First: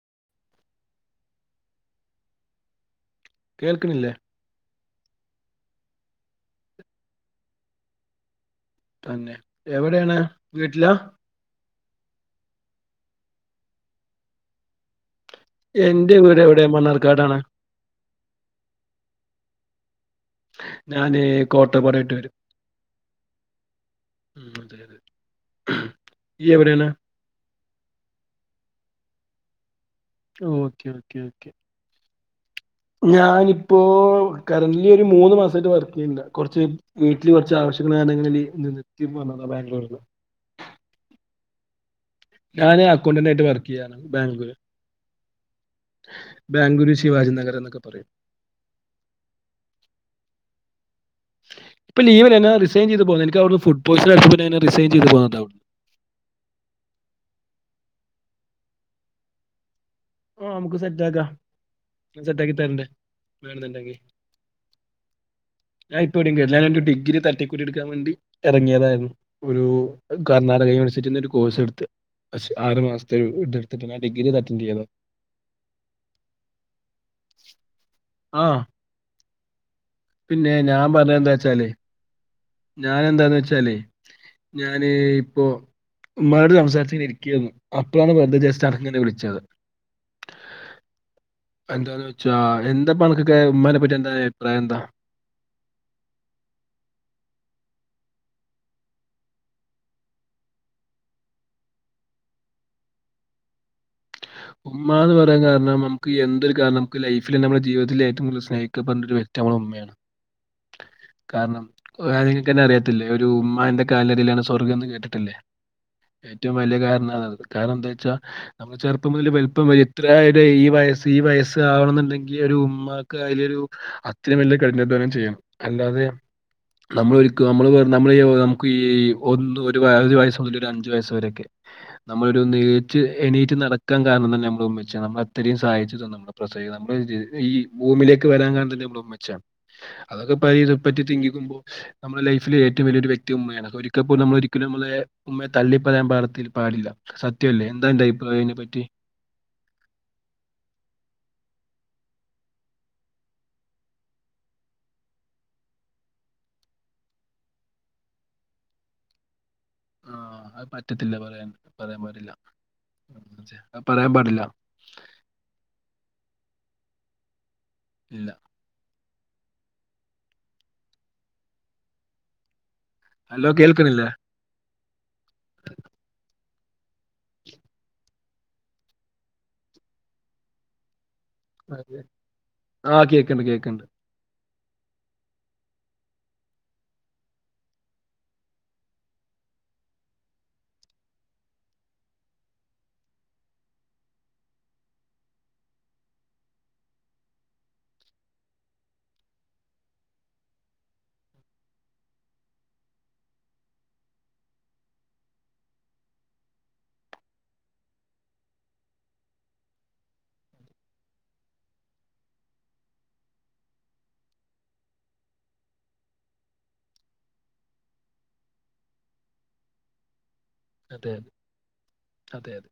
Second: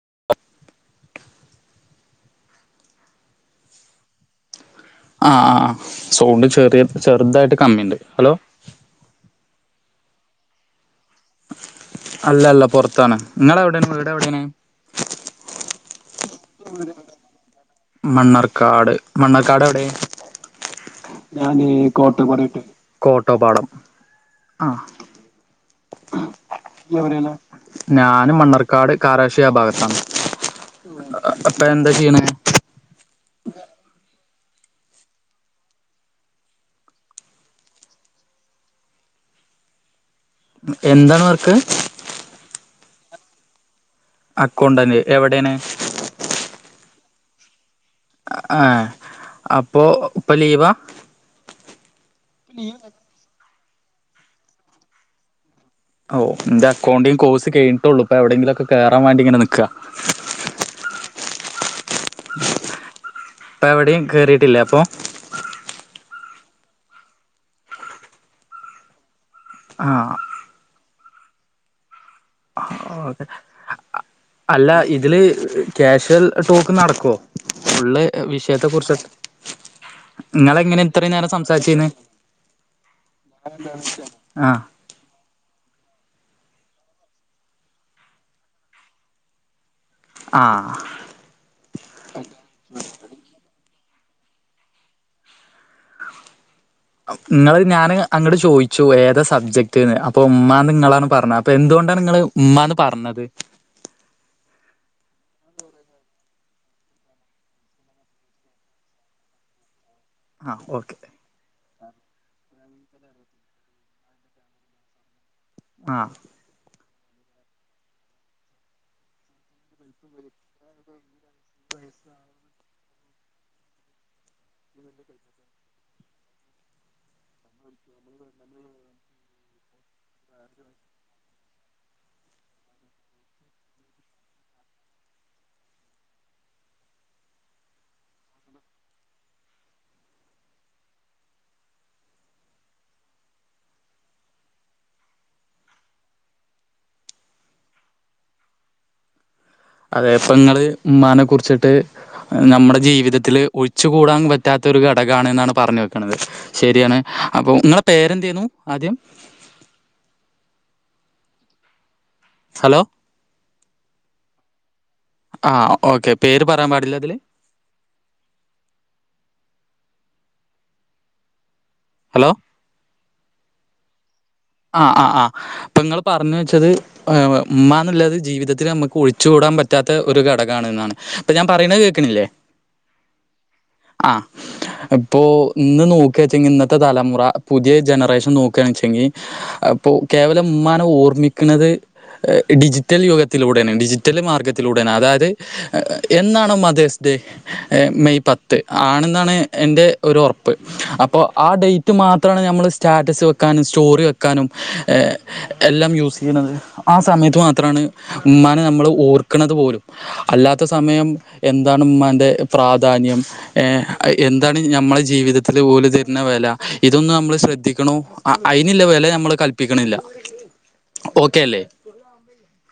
[inaudible] കേൾക്കണില്ലേ ആഹ് ആഹ് സൗണ്ട് ചെറിയ ചെറുതായിട്ട് കമ്മിുണ്ട് ഹലോ തന്നെ എവിടെയാണ് വീട്ടിലാ അല്ല അല്ല പുറത്താണ് നിങ്ങള എവിടൊണ് വിടെ എവിടെയണ എന്റെ വീട് എവിടെ മണ്ണാർക്കാടാണ് മണ്ണർക്കാട് മണ്ണർക്കാട് എവിടെ ഞാന് ഞൻ കോട്ടപ്പാടായിട്ട് കോട്ട വരും പററട്ട് കോട്ടപാടം ആഹ ഇയ്യെവിടെൻ ഞാനും മണ്ണർക്കാട് കാരാശ്യ ഭാഗത്താണ് ഓക്കെ ഓക്കെ ഓക്കെ അപ്പൊ എന്താ ചെയ്യണ ഞാനിപ്പോ കറന്റലി ഒരു മൂന്ന് മാസമായിട്ട് വർക്ക് ചെയ്യുന്നില്ല കുറച്ച് വീട്ടില് കുറച്ച് ആവശ്യ നങ്ങളിൽ നിന്ന നിർത്തിപോന്നതാ ബാംഗ്ലൂരിൽ എന്താണ് വർക്ക് ഞാന് അക്കൗണ്ടന്റ് ആയിട്ട് വർക്ക് ചെയ്യാണ് ബാംഗ്ലൂര് അക്കൗണ്ടന്റ് എവിടെയാണ് ബാംഗ്ലൂ ശാജനഗര എന്നക്കെ ആഹ് അപ്പൊ ഇപ്പൊ ലീവാ ഇപ്പ ലീവല്ലാ റിസൈൻ ചെയ് പോന്ന് എനിക്കവിടുന്ന് ഫുഡ് പോയ്സൻ അടിച്ചപ്പോ റിസൈൻ ചെയ്ത് ഓ എന്റെ അക്കൗണ്ടിങ്ങ് കോഴ്സ് കഴിഞ്ഞിട്ടുള്ളൂ ഇപ്പ എവിടേങ്കിലുമൊക്കെ കേറാൻ വേണ്ടി ഇങ്ങനെ നിക്കാ ആ നമുക്ക് സെറ്റാക്കാ ഇപ്പ എവടേം കേറീട്ടില്ലേ അപ്പൊ ഞാൻ ഇപ്പോ എവടേം കേറീല്ലാ ഞാൻ എന്റെ ഡിഗ്രി തട്ടിക്കൂട്ടി എടുക്കാൻ വേണ്ടി എറങ്ങിയതായിരുന്നു ഒരു ആ കർണ്ണാടക യൂണിവേഴ്സിറ്റി നിന്ന് ഒരു കോഴ്സ് എടുത്ത് ആറു മാസത്തെ ഓക്കെ ഒരു ഇത് എടുത്തിട്ട് ഞാൻ ഡിഗ്രിഅത് അറ്റൻഡറ് അല്ല ചെയ്തു ഇതില് കാഷ്വൽ ടോക്ക് നടക്കുവോ ഫുൾ ആ വിഷയത്തെ കുറിച്ച് പിന്നെ നിങ്ങളെങ്ങനെ ഞാൻ ഇത്രയും പറഞ്ഞത് നേരം എന്താന്ന് വെച്ചാലെ സംസാരിച്ചീന്ന് ഞാനെന്താന്ന് വെച്ചാല് ആഹ് ഞാന് ഇപ്പോ ഉമ്മാട് സംസാരിച്ച് ഇങ്ങനെ ഇരിക്കെര്ന്നു അപ്പളാണ് വെറുതെ ജസ്റ്റ് അനക് ഇങ്ങനെ വിളിച്ചത് വിളിച്ചത് ആഹ് എന്താന്ന് വെച്ചാ എന്താ പണക്കൊക്കെ [unintelligible] അഭിപ്രായെന്താ നിങ്ങള് ഞാൻ അങ്ങട്ട് ചോയിച്ചു ഏതാ സബ്ജക്ട്ന്ന് അപ്പൊ ഉമ്മാന്ന് നിങ്ങളാണ് പറഞ്ഞത് അപ്പൊ എന്തുകൊണ്ടാണ് ഉമ്മാന്ന് പറഞ്ഞത് ഉമ്മാന്ന് പറയാൻ കാരണം നമുക്ക് എന്തൊരു കാരണം നമുക്ക് ലൈഫില് നമ്മുടെ ജീവിതത്തില് ഏറ്റവും കൂടുതല് സ്നേഹിക്കപ്പെടുന്ന ഒരു വൃക്തി ഉമ്മേണ് ആഹ് ഓക്കെ കാരണം [unintelligible] തന്നെ അറിയാ ഒരു ഉമ്മാന്റെ കാലടിയിലാണ് സ്വർഗന്ന് കേട്ടിട്ടില്ലേ ആഹ് ഏറ്റവും വലിയ കാരണം കാരണം എന്താഒയ്ച്ച നമ്മള് ചെറുപ്പം മുതൽ വല്പ്പം വരെ എത്ര ഈ വയസ്സ് ഈ വയസ് [unintelligible] [unintelligible] ഒരു ഉമ്മാക്ക് അതിലൊരു ഒരു അത്രീം വല്യ കഠിനാധ്വാനം ചെയ്യണം അല്ലാതെ നമ്മളൊരിക്കലും നമ്മള് നമ്മള് നമുക്ക് ഈ ഒ ഒരു വയസ് മുതല് ഒരു അഞ്ചു വയസ് വരെയാക്കെ നമ്മള് ഒരു ഒന്നു നീച്ച് എണീറ്റ് നടക്കാൻ കാരണം തന്നെ ഉമ്മച്ചിയാണ് നമ്മളെ ഇത്രീം സഹായിച്ചതും നമ്മളെ പ്രസവി നമ്മ ഈ ഭൂമിയിലേക്ക് വരാൻ കാരണം തന്നെ നമ്മട ഉമ്മച്ചിയാണ് അതൊക്കെ [unintelligible] തിങ്കിക്കുമ്പോ നമ്മളെ ലൈഫില് ഏറ്റവും വലിയൊരു വ്യക്തി ഉമ്മയാണ് ഒരിക്കപ്പോലും നമ്മള് ഒരിക്കലും ഉമ്മയെ തള്ളിപ്പറയാൻ [unintelligible] പാടില്ല സത്യല്ലേ എന്താ അൻ്റെ അഭിപ്രായം അതിനെ പറ്റി അതേ പ്പൊങ്ങൾ ഉമ്മാനെ കുറിച്ചിട്ട് നമ്മുടെ ജീവിതത്തില് ഒഴിച്ചു കൂടാൻ പറ്റ് ത്ത ഒരു ഘടകാണ് എന്നാണ് പറഞ്ഞ് വെക്ക്ണത് ശരിയാണ് അപ്പൊ നിങ്ങളെ പേരെന്തേരുന്നൂ ആദ്യം ആ അത് പറ്റത്തില്ലാ പറയാൻ പറയാൻ പാടില്ലാ ഹലോ പറയാൻ പാടില്ലാ ആ ഓക്കെ പേര് പറയാൻ പാടില്ലാ ഇതിൽ ഇല്ലാ ഹലോ ഹലോ കേൾക്കണില്ലേ ആഹ് ആ ആ ഇപ്പൊ ഇങ്ങള് പറഞ്ഞ് വെച്ചത് ഉമ്മാ നില്ലത് ജീവിതത്തില് നമുക്ക് ഒഴിച്ചു കൂടാൻ പറ്റാ പറ്റാത്ത ഒരു ഘടകാണ് എന്നാണ് ഇപ്പൊ ഞാൻ പറയ്‌ണത് അതെ. കേൾക്ക്ണില്ലേ ആ കേൾക്കുന്നുണ്ട് കേൾക്കുന്നുണ്ട്. ആ ഇപ്പോ ഇന്ന് നോക്കിയാച്ചെങ്കി ഇന്നത്തെ തലമുറ പുതിയ ജനറേഷൻ നോക്കാണച്ചെങ്കി അപ്പൊ കേവലം ഉമ്മാനെ ഓർമ്മിക്ക്ണത് ഡിജിറ്റൽ യുഗത്തിലൂടെയാണ് ഡിജിറ്റൽ മാർഗത്തിലൂടെ അതായത് എന്നാണ് മതേഴ്സ് ഡേ മെയ് പത്ത് ആണെന്നാണ് എന്റെ ഒരു ഉറപ്പ് അപ്പോ ആ ഡേറ്റ് മാ മാത്രമാണ് നമ്മള് സ്റ്റാറ്റസ് വെക്കാന് [unintelligible] വെക്കാനും എല്ലാം യൂസ് ചെയ്യുന്നത് ആ സമയത്ത് മാത്രമാണ് ഉമ്മാനെ നമ്മള് ഓർക്ക്ണത് പോലും അല്ലാത്ത സമയം എന്താണ് ഉമ്മാൻ്റെ പ്രാധാന്യം എന്താണ് ഞമ്മളെ ജീവിതത്തില് ഓല് തരുന്ന വെല ഇതൊന്ന് നമ്മള് ശ്രദ്ധിക്ക്ണു അയിനില്ലേ വെല നമ്മള് കല്പ്പിക്ക്ണില്ലാ അതെ അതെയതെ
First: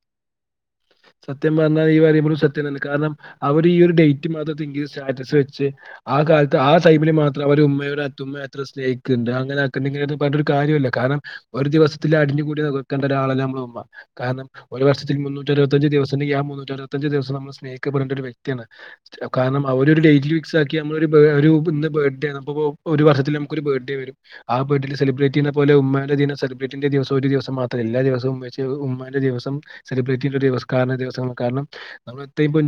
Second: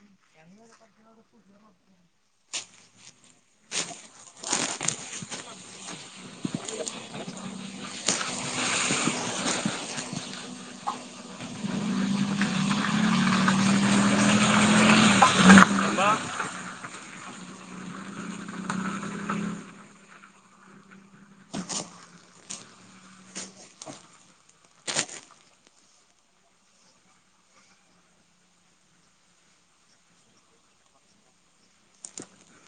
സത്യം പറഞ്ഞാല് ഈ [unintelligible] സത്യം തന്നെ കാരണം അവര് ഈ ഒരു ഡേറ്റ് മാത്രം തിങ്ക് ചെയ്ത് സ്റ്റാറ്റസ് വെച്ച് ആ കാലത്ത് ആ [unintelligible] മാത്രം അവര് ഒരു ഉമ്മയെ അത്തുമ്മയെ അത്ര സ്നേഹിക്ക്ണ്ട് അങ്ങനാക്ക് പറഞ്ഞിട്ട് ഒരു കാര്യല്ല ല്ല കാര്ണം ഒരു ദിവസത്തില് അടിഞ്ഞു കൂടിയ കണ്ട ഒരാളല്ലാ നമളെ ഉമ്മ കാരണം ഒരു വർഷത്തിൽ. മുന്നൂറ്ററുവത്തഞ്ച് ദിവസണ്ടെകി ആ മുന്നൂറ്റ അറുവത്തഞ്ച് ദിവസം നമ്മള് സ്നേഹി ക്കാ പെടേണ്ട ഒരു വ്യക്തിയാണ് കാരണം അവരൊരു ഡേറ്റിൽ ഫിക്സ് ആക്കി നമ്മള് [unintelligible] ഇന്ന് ബർഡേണ് ഒരു വർഷത്തിൽ നമുകൊരു ബത്ത് ഡേ വരും ആ ബഡ്ലെ. സലിബ്രേറ്റ് യുന്ന. പോലെ. ഉമ്മാന്റെ ജീനെ സെലി ബ്രേറ്റിന്റെ. ദിവസം ഒരു ദിവസം മാ എല്ലാ ദിവസവും മച് ഉമ്മാന്റെ ദിവസം സെലിബ്രറ്റിൽ. [unintelligible] ചെയിവ ദിവസ കാരണംത്രേ പൊ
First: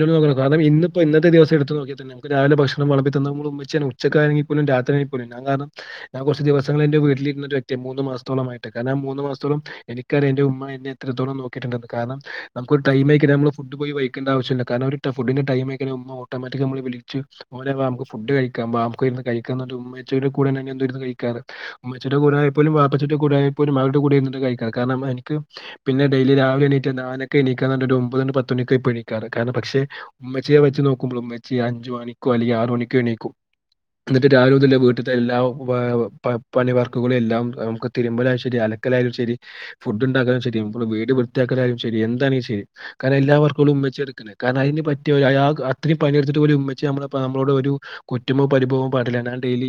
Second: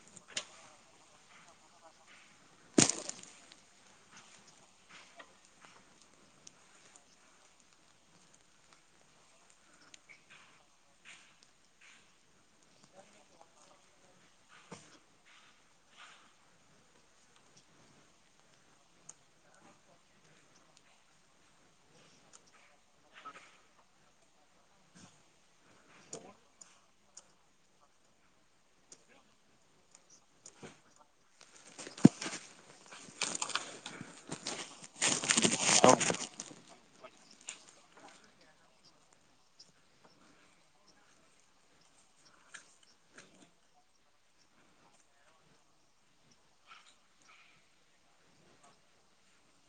ണം ഇന്നപ്പോ ഇത്തെിവസടുത്തു നോകിയതന്നെ. നമുക് രാവിലെ ഭശ്ണം. വളമ്പിതന്നതുടെഉമ്മച്ചിണ്. ഉച്ചക്കയി. ആണെങ്കലും. പോലും. രാത്രി യാണങ്കിലും ഞ കാരണം. ഞൻ കൊറച്. ദിവസങ്ങള് എന്റെ വീട്ടിലിരുന്ന ഒരു വ്യക്തി ആണ് മൂന്ന് മാസത്തോളമായിട്ട്. കാരണം മൂന്ന് മാസ്ത്തോളം എനിക്കറിയാം. എന്റെറെ ഉമ്മ എന്നെ എത്രത്തോളം. നോകീട്ടുണ്ടന്ന് കാരണം. നമ്മക്ക് ഒരു ടൈമംയിക്കയിൽ ഫുഡ് പോയി കൈക്കേണ്ട ആവശ്യല്ല കാരണം ഒരു ട്ടഫു. ഫുഡിന്റെ ടൈംകാരും ഉമ ഓട്ടോമാറ്റിക് നമ്മളെ വിളിച്ച് മോനെ വ നമുക് ഫുഡ് കഴിക്ക വ നമുക് ഇരന്ന് കൈക ഉമ്മേച്ചുടെ കൂടെ ഇനി എന്തും കഴിക്കാറ്. ഉമ്മച്ചീടെ കൂടായാപോലും വാപ്പചിന്റെ കൂടായപോലും. അവരുടെ കൂടെ ഇര്ന്നിട്ടാ കഴിക്കൽ കാരണം. മ്മ. എനിക്ക്. ഹ്. പിന്നെ ഡെയിലി രാവിലെ എണീറ്റ നാനോകെ എണീക ഒരു. ഒമ്പത്. പത്ത്ണീക്കെ പ്പൊ. എണീകാർ. കാരണം പ്പ ക്ഷേ ഉമ്മച്ചിയെ വെച്ച് നോക്കുമ്പോഴും. ഉമ്മച്ചി അഞ്ച്. മണിക്കോ. അല്ലെങ്കി. ആറു. മണിക്കോ. എണീക്കും എന്നിട്ട് രാവിലെഉതല് വീട്ടിത്തെ എല്ലാ വ. ഹ. പ്പാ പണി വർക്കുകയെളെല്ലാം. മുക്ക് തിരുമ്പലാണെങ്കിലുശരി. അല ക്കലായാലും. ശരി ഫുഡ്ണ്ടാക്കൽ ശരിവീട് വൃത്തിയാക്കലായാലും. ശരി എന്താണേ ശരി കാരണം എല്ലാവർക്ക് കളും ഉമ്മച്ചിയാണ് എടുക്ണ് കാരണം അയിന്. പറ്റിയ ഒരു ആയ അയാക്. അത്രി പണിയെടുത്തിട്ട് പോലും ഉമ്മച്ച് നമ്മളെ നമ്മളോട് ഒരു കുറ്റമോ പരിഭവോ പറഞ്ഞിട്ടില്ല അനാ ഡെയിലി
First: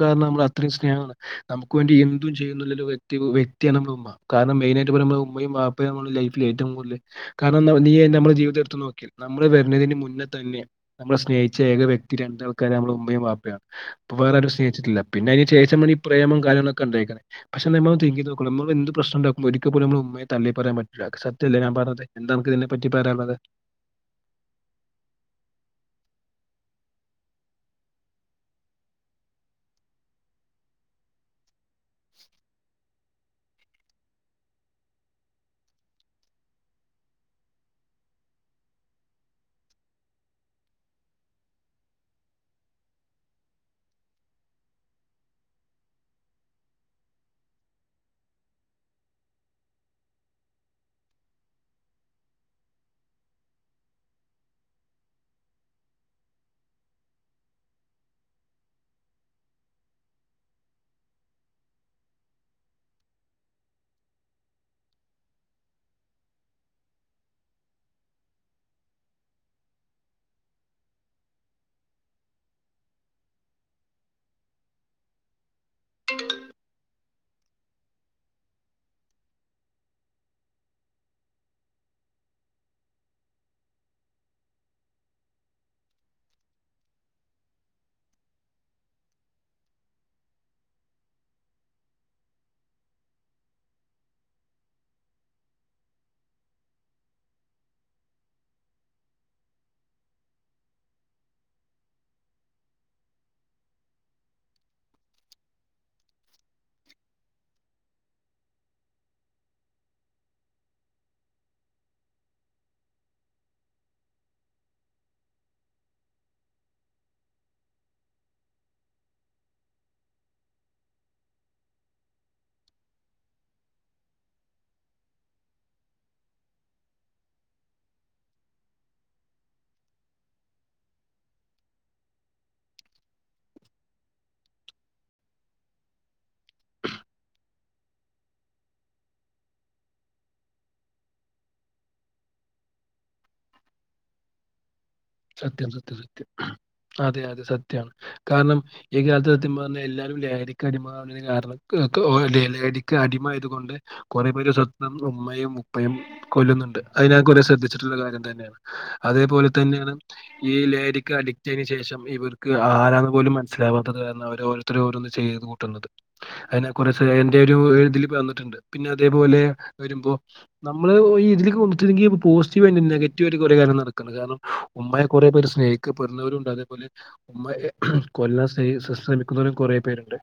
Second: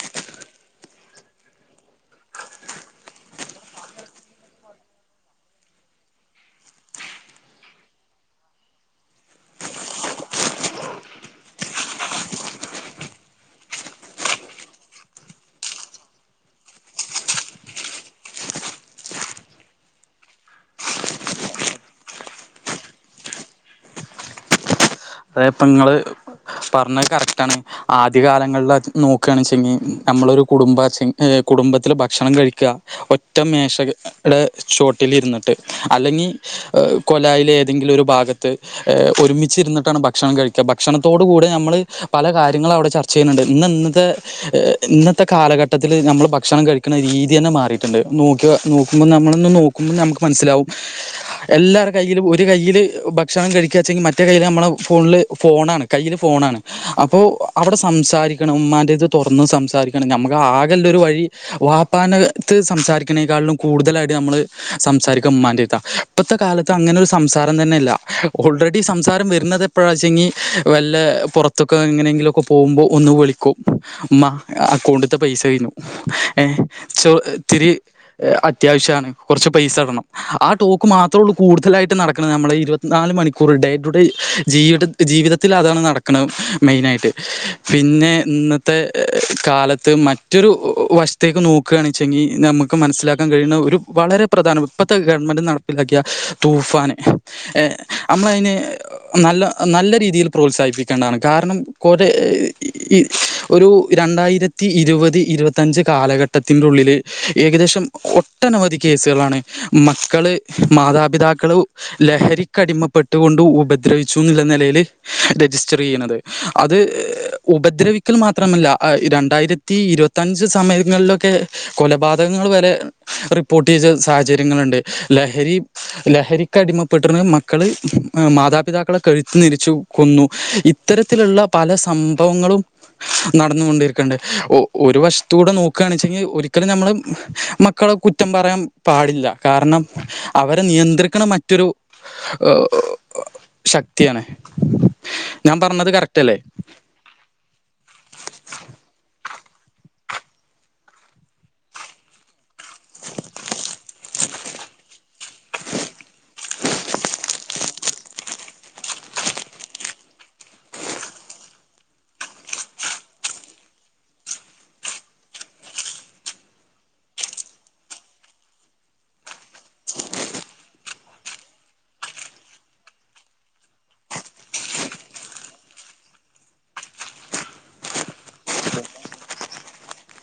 കാരണോ മ്മളെ അത്രേ സ്നേഹണ് ഹ് നമക്ക് വേണ്ടി എന്തും ചെയ്യുന്നുന്ന വെക്തിയാ വെക്തിയാണ് നമ്മടെ ഉമ്മ. കാരണം. മെയിനായിട്ട് നമ്മള്. ഉമ്മയും. വാപ്പയുംനമ്മുടെ. ലൈഫിൽ ഏറ്റവും കൂടുതൽ കാരണംനീ നമ്മുടെ ജീവിതം എടുത്ത് നോക്കിയോ നമ്മൾ വരുന്നതിന് മുന്നെ തന്നെ നമ്മളെ സ്നേഹിച്ച ഏക വ്യക്തി രണ്ടാൾക്കാരർ നമ്മളെ ഉമ്മയും വാപ്പയാണ് അപ്പോ വേറാരു സ്നേ ല്ല പിന്നെ അയിന് ശേഷമാണി ഈ പ്രേമ കയങ്ങളൊക്കെ ഉണ്ടായിക്ണത് പഷേ നമ്മളോന്ന് തിങ്കെത്. നോകൊണ്ട് നമ്മ എന്ത് പ്രശ്നണ്ടാകുബോ ഒരിക്കൽ പോലും. നമ്മളെ ഉമ്മയെ തള്ളി പറയാൻ പറ്റില്ല സത്യല്ലേ ഞാൻ പറഞ്ഞത്. എന്താ അനക് ഇതിനെ പറ്റി പറയാൻ ഉള്ളത് അതെപ്പ ങ്ങള്പറഞ്ഞത് കറക്റ്റാണ് ആദ്യ കാലങ്ങളിൽ നോക്കണച്ചെങ്ങി നമ്മളൊരു കുടുംബചെ. ഹ് കുടുംബത്തിൽ ഭക്ഷണം കഴിക്ക ഒറ്റ മേശക്ക്ചോട്ടിൽ ലിരിന്നിട്ട് അല്ലെങ്ങി കൊലായില് ഏതെങ്കിലും ഒരു ഭാഗത്ത്ഹേ ഒരുമിച്ചിരുന്നി ട്ടാണ്. ഭക്ഷണം കഴിക്ക ഭക്ഷണത്തോട് കൂടെ നമ്മൾ പല കാര്യങ്ങളൾ അവിടെ ചർച്ച ചെയ്യുനുണ്ട്. ഇന്ന് ഇന്നത്തെ ഹ് ഇന്നത്തെ കാലഘട്ടത്തില്. നമ്മൾ ഭക്ഷണം കഴിക്ണ രീതിയന്നെ മാറിട്ടുണ്ട് നോക്കിയ നോക്കുമ്പോൾ നമ്മളൊന്ന് നോകു നുക്ക് മനസ്സിലാവും ഹ്എല്ലാരെ കയ്യിലും ഒരു കയ്യില് ഭക്ഷണ കഴികച്ചെങ്കിൽ മറ്റേ കയ്യിൽ നമ്മളെഒ ഫോണ്ൽ ഫോണാണ. കയ്യിൽ ഫോണാണ്അപ്പോൾ അവിടെ സംസാരിക്കണം. ഉമ്മാന്റെത് തൊറന്ന് സംസാരി രികണം നമ്മക്ക് ആകല്ലോരു വഴി വാപ്പാനത്ത് സംസാരിക്കതിനേക്കാളിലും കൂടുതലായിട്ട് നമ്മള് ഹ് സംസാരിക്ക ഉമ്മാന്റെട്ത. ഇപ്പത്തെ കാലത്ത് അങ്ങനെ ഒരു സംസാരം തന്നെല്ല ഓൾറെഡി സംസാരം വരുന്നത് എപ്പഴാച്ചങ്കി. വല്ല പുറത്തൊക്കെ എങ്ങനെങ്കിലുക്കെ. പോവൂമ്പോ ഒന്ന് വിളിക്കും അക്കൗണ്ട്ത്തെ പൈസ ക ഴിഞ്ഞു ഹ്. ഹേ. ഇത്തിരി അത്യാവശ്യണ് കൊർച്ച് പൈസ സ്സ. ടോക്ക് മാത്ര ഉള്ളൂ കൂടുതലായിട്ടു. നടക്ണത്.. നമ്മളെ ഇരുപത്തിനാല്. മണിക്കൂറി. ഡേറ്റു ഡേ ജീവിത ജീവിതത്തിൽ അതാണ് നടക്കണ്. മെയിൻആായിട്ട് പിന്നെ ഇന്നത്തെ കാലത്ത് മറ്റൊരു ഒ വശ്ത്തേക്ക്. നോകണ്ച്ചെങ്കി. നമുക്ക് മഠ കാരണം. ഇപ്പഴത്തെ ഗവൺമെന്റ് നടപ്പിലാക്കിയ. ഹ്. തൂഫാൻ. നമ്മൾ യന് നല്ല നല്ല രീതിയിൽ പ്രോത്സാഹിപ്പിക്കേണ്ടണ്. കാരണം കൊറെ രു രണ്ടായിരത്തി ഇരുവത്. ഇരുവത്തിഞ്ച്. കാലഘട്ടത്തിന്റെ ഉള്ളിൽഏകദേശം ഒട്ടനവധി കേസ് കളാണ്. മക്കള്. മാമാതാൾ ഉപദ്രവിച്ചുന്നുള്ള. നലേൽഹ്. രജിസ്റ്റർ ച്ചെ യ്യണത്. അത്ഹ് ഉപദ്രവിക്കൽ മാത്രമല്ല ആ. രണ്ടായിരത്തി ഇരുവത്തഞ്ച് സമയങ്ങൾലൊക്കെ. കൊലപാതകങ്ങൾ വരെ റിപ്പോർട്ട് ചെയ് സാഹചര്യങ മാതാപ്പിതാക്കളെ കഴുത്തു. ഞരിച്ചു കൊന്നു ഇത്തരത്തിലുള്ള പല സംഭവങ്ങളും. നടന്നു കണ്ടരിക്കണ്ട. ഒരു വശ്ത്തൂടെ. നോകാണ് ചെ വെച്ചെങ്കി. ഒരിക്കലും നമ്മള്. മക്കളെ കുറ്റം പറയാം പാടില്ല. കാരണം അവരെ നിയന്ത്രിക്കണ. മറ്റൊരു. ഹ് ഒ ശക്തിയാണ് സത്യം. പറഞ്ഞത് സത്യം. കറക്റ്റ് സത്യം. അല്ലേ അതെ. അതെ. സത്യാണ് കാരണം. ഇങ്ങൻതെ സത്യംപറഞ്ഞ എല്ലാരും ലഹരിക്ക് അടിമ തി കാരണം ലഹരിക്ക് അടിമമായത്കൊണ്ട് കുറെേ പേര് സ്വം ന്തം ഉമ്മയും ഉപ്പയും കൊല്ലുന്നുണ്ട് അതിനക ശ്രദ്ധിച്ച് ശ്രദ്ധിച്ചിട്ടുള്ളകാര്യം തന്നെയാണ് അതേപോലെ തന്നെയാണ് ഈ ലേഹരിക്ക് അഡിറ്റ് ആയതിന് ശേഷം ഇവർക്ക് ആരാണ പോലും മനസ്സിലാവാത്തത് കാരണം അവർഒ രോർത്ത ര് ചെയ്ത് കൂട്ടുന്നത് അതിനെ കുറച്ച് എറെ ഒരു ഇതിൽ വന്നിട്ടുണ്ട് പിന്നെ അതേപോലെ ഒരു അപ്പൊ നമ്മള് ഈ ഇതിലേക്ക് വ ന്നിട്ടുെങ്കി പോസിറ്റീവ് ആയി് നെഗറ്റീവയിട്ട് കുറെേ കാര്യം നടക്കണ്ട് കാരണം ഉമ്മയെ കുറെേ പേര് സ്നേഹിക്കപ്പെടുന്നവരുംണ്ട് അതേപോലെ ഉമ്മയെ കൊല്ല സ് ശ്രമിക്കുന്നവരും കൊറ പേണ്ട്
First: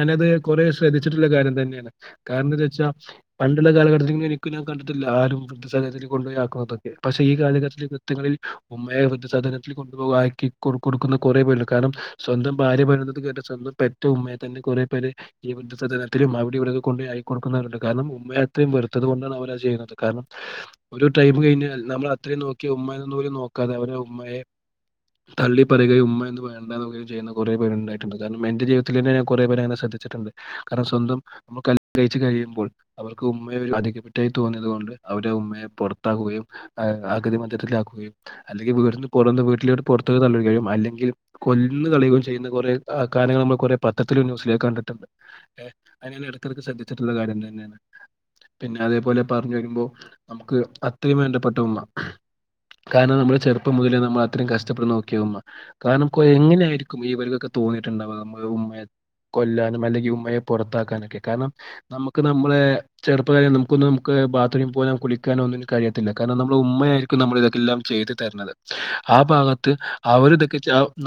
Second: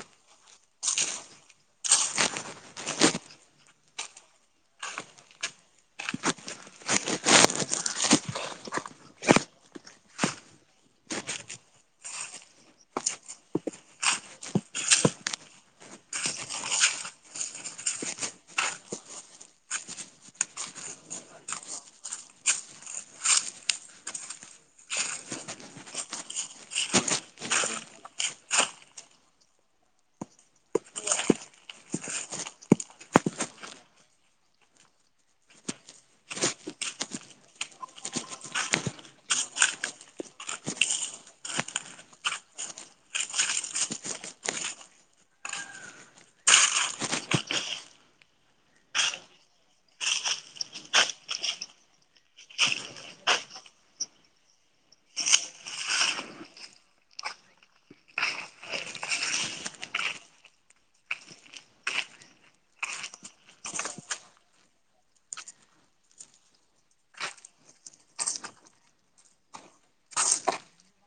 ഞാനത് കുറ ശ്രദ്ധിച്ചിട്ടുള്ള കാര്യം തന്നെയാണ് കാരണം എന്ത വച്ചാൽ പണ്ട് പണ്ട് കാലഘട്ടത്തിൽ എനിക്ക ഞാൻ കണ്ടിട്ടില്ല വൃദ്ധസദനത്തിൽകൊണ്ടപോക്കുന്നതക്കെ പക്ഷെ ഈ കാലഘട്ടത്തിലൽ കൃത്ങ്ങളിൽ ഉമ്മയെധ സാധനത്തിൽ കൊണ്ടുപകാക്കി കൊടുക്കുന്ന കുറേ പേല കാരണം സ്വന്തം ഭാര്യ വരുന്നത് കേ സ്വന്തം പെറ്റ ഉമ്മയെ തന്നെ കുറെേ പേര് ഈ വൃദ്ധസദനലത്തിലും അവിടെ ഇവിടെ കൊണ്ട ആയിക്ക കൊടുക്കുന്നവരുണ്ട് കാരണം ഉമ്മയെ അത്രയും വെറുത്തു കൊണ്ടാണ് അവരാണ് ചെയ്യുന്നത് കാരണം ഒരു ടൈം കഴിഞൽ നമ്മള അത്ര യും നോക്കിയ ഉമ്മ നോക്കാതെ അവരെ ഉമ്മയെ തള്ളി പറയുകയും ഉമ്മ എന്ന് വേണ്ടാവുകയും ചെയ്യുന്ന കുറെ പേരു ഉണ്ടായിട്ടുണ്ട് കാരണം എന്റെ ജീവിതത്തിൽ കുറെേ പേര് അങ്ങനെ [unintelligible] ശ്രദ്ധിച്ചിട്ടുണ്ട് കാരണം സ്വന്തം നമ്മൾ കല്യാണം കഴിച്ചു കഴിയുമ്പോൾ അവർക്ക് ഉമ്മ അധികപ്പെട്ടായി തോന്നിയത് കൊണ്ട് അവടെ ഉമ്മയെ പുറത്താക്കുകയും അഗതി മന്ദത്തിലാക്കുക അല്ലെങ്കിൽ വീട്ടന്ന് പുറന്ന് വീട്ടില പുറത്ത തള്ളിക്കയും അല്ലെങ്കിൽ കൊല്ലന്ന് കളയുകയും ചെയ്യുന്ന കുറെ കാര്യങ്ങൾ നമ്മൾ കുറെേ പത്രത്തിലും ന്യസിലേക്ക് കണ്ടിട്ടുണ്ട് അങ്ങനെ അടുത്തക്ക് ശ്രദ്ധിച്ചിട്ടുള്ള കാര്യം തന്നെയാണ് പിന്നെ അതേപോലെ പറഞ്ഞു വരുമ്പോ നമുക്ക് അത്രയും വേണ്ടപ്പെട്ട ഉമ്മ കാരണം നമ്മള് ചെറുപ്പം മുതലേ നമ്മൾ അത്രയും കഷ്ടപ്പെട്ടു നോക്കിയാവമ്മ കാരണം എങ്ങനെയായിരിക്കും ഈവരകൊക്കെ തോന്നി ണ്ടവ നമ്മുക്ക് ഉമ്മയെ കൊല്ലാനും അല്ലെങ്കിൽ ഉമ്മയെ പുറത്താക്കാനൊക്കെ കാരണം നമുക്ക് നമ്മളെ ചെറുപ്പ ത നമുക്കൊന്ന് നമുക്ക് ബാത്റൂം പോക കുളിക്കാനൊന്നും കാര്യത്തില്ല കാരണംമ്മ ഉമ്മയായിരിക്കും നമ്മ എല്ലാം ചെയ്തു തരുന്നത് ആ ഭാഗത്ത് അവർ ഇതൊക്കെ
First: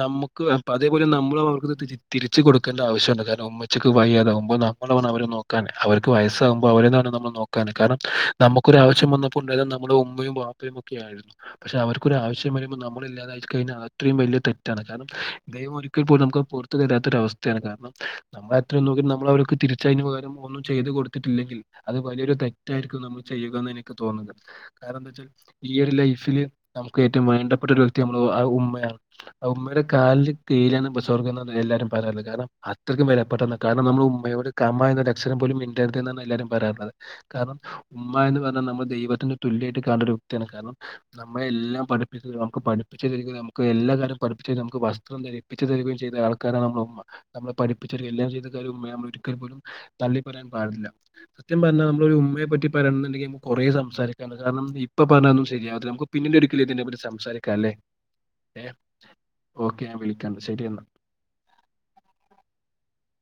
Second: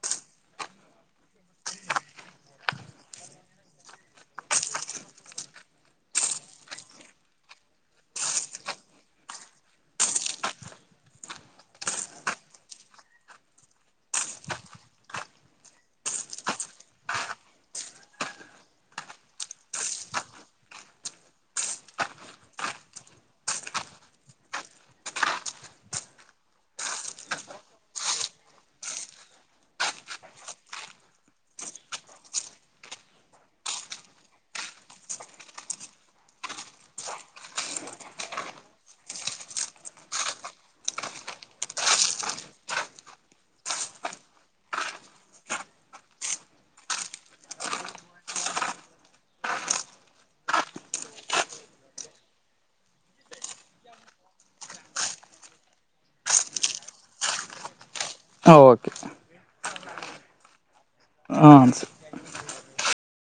നമുക്ക് അതേപോലെ നമ്മൾ അവർക്ക് തിരിച്ച കൊടുക്കേണ്ട ആവശ്യുണ്ട് കാരണം ഉമ്മച്ചക്ക് വയ്യാതകുമോ നമ്മള വ അവരെ നോക്കാൻ അവർക്ക് വയസ്സ് ുമ്പോ അവാണ് നമ്മൾ നോക്കാൻ കാരണം നമുക്കൊരവശ്യം വന്നപ്പോ ഉണ്ടായത് നമ്മുടെ ഉമ്മയും പാപ്പയും ഒക്കെയ ആയിരുന്നു പക്ഷെ അവർക്കൊ ആവശ്യം വരുമ്പോ നമ്മള ഇല്ലാതൊയിച്ചച്ച് കഴിഞ്ഞാൽ അത്രയും വലിയ തെറ്റാണ് കാരണം ദൈവ ഒരിക്കൽ പോലും നമുക്ക് പുറത്തു കരുതാത്തൊര അവസ്ഥയാണ് കാരണം നമ്മളത്രും നമ്മൾ അവർക്ക് തിരിച്ചതിു പകരം ഒന്നും ചെയ്ത് കൊടുത്തിട്ടില്ല അത് വലിയൊരു തെറ്റായിരിക്കും നമ്മൾ ചെയ്യുകന്ന് എനിക്ക് തോന്നുന്നത് കാരണം എന്താ വെച്ചാൽ ഈ ഒരു ലൈഫ് നമുക്ക് ഏറ്റവും വേണ്ടപ്പെട്ട ഒരു വ്യക്തിമ്മ ഉമ്മയാണ് ആ ഉമ്മയുടെ കാലിൽ കിയിലാണ് സ്വർഗം എല്ലാരും പറയാന കാരണം അത്രയും വിലപ്പെട്ടെന്ന് കാരണം നമ്മൾ ഉമ്മയോട് കമ എന്നാ അക്ഷരം പോലും മിണ്ടരുത് എന്നാണ് എല്ലാവരും പറയറുള്ളത് കാരണം ഉമമ്മ എന്ന് പറഞ്ഞാൽ നമ്മൾ ദൈവത്തിന്റെ തുല്യമായിട്ട് കാണണ്ട ഒരു വ്യക്തിയാണ് കാരണം നമ്മളെല്ലാം പഠിപ്പിച്ച നമുക്ക് പഠിപ്പിച്ചരിക്ക നമുക്ക് എല്ലാ കാര്യം പഠിപ്പിച്ച തേരും വസ്ത്രം ധരിപ്പിച്ച തേരും യും ചെയ്ത ആൾക്കാരാണ് നമ്മമ്മളെ പഠപ്പിച്ച എല്ലാം ചെയ്താര്മ്മ നമ്മ ഒരിക്കൽ പോലും തള്ളി പറയാൻ പാടില്ല സത്യ പറഞ്ഞാ നമ്മ ഒരു ഉമ്മയെ പറ്റി പറയണ്ടെങ്കിൽ ന കൊറേ സംസാരിക്കാണ് കാരണം ഇപ്പൊ പറഞ്ഞ ശരിയാ നമക്ക് പിന്നന്റെ ഒരിക്കലും ഇതിനന്റെെ സംസരിക്കല്ലെ ആ ഓക്കെ ഓക്കെ ഞാൻ വിളിക്കണ്ട് ശരി എന്നാ ആ ശ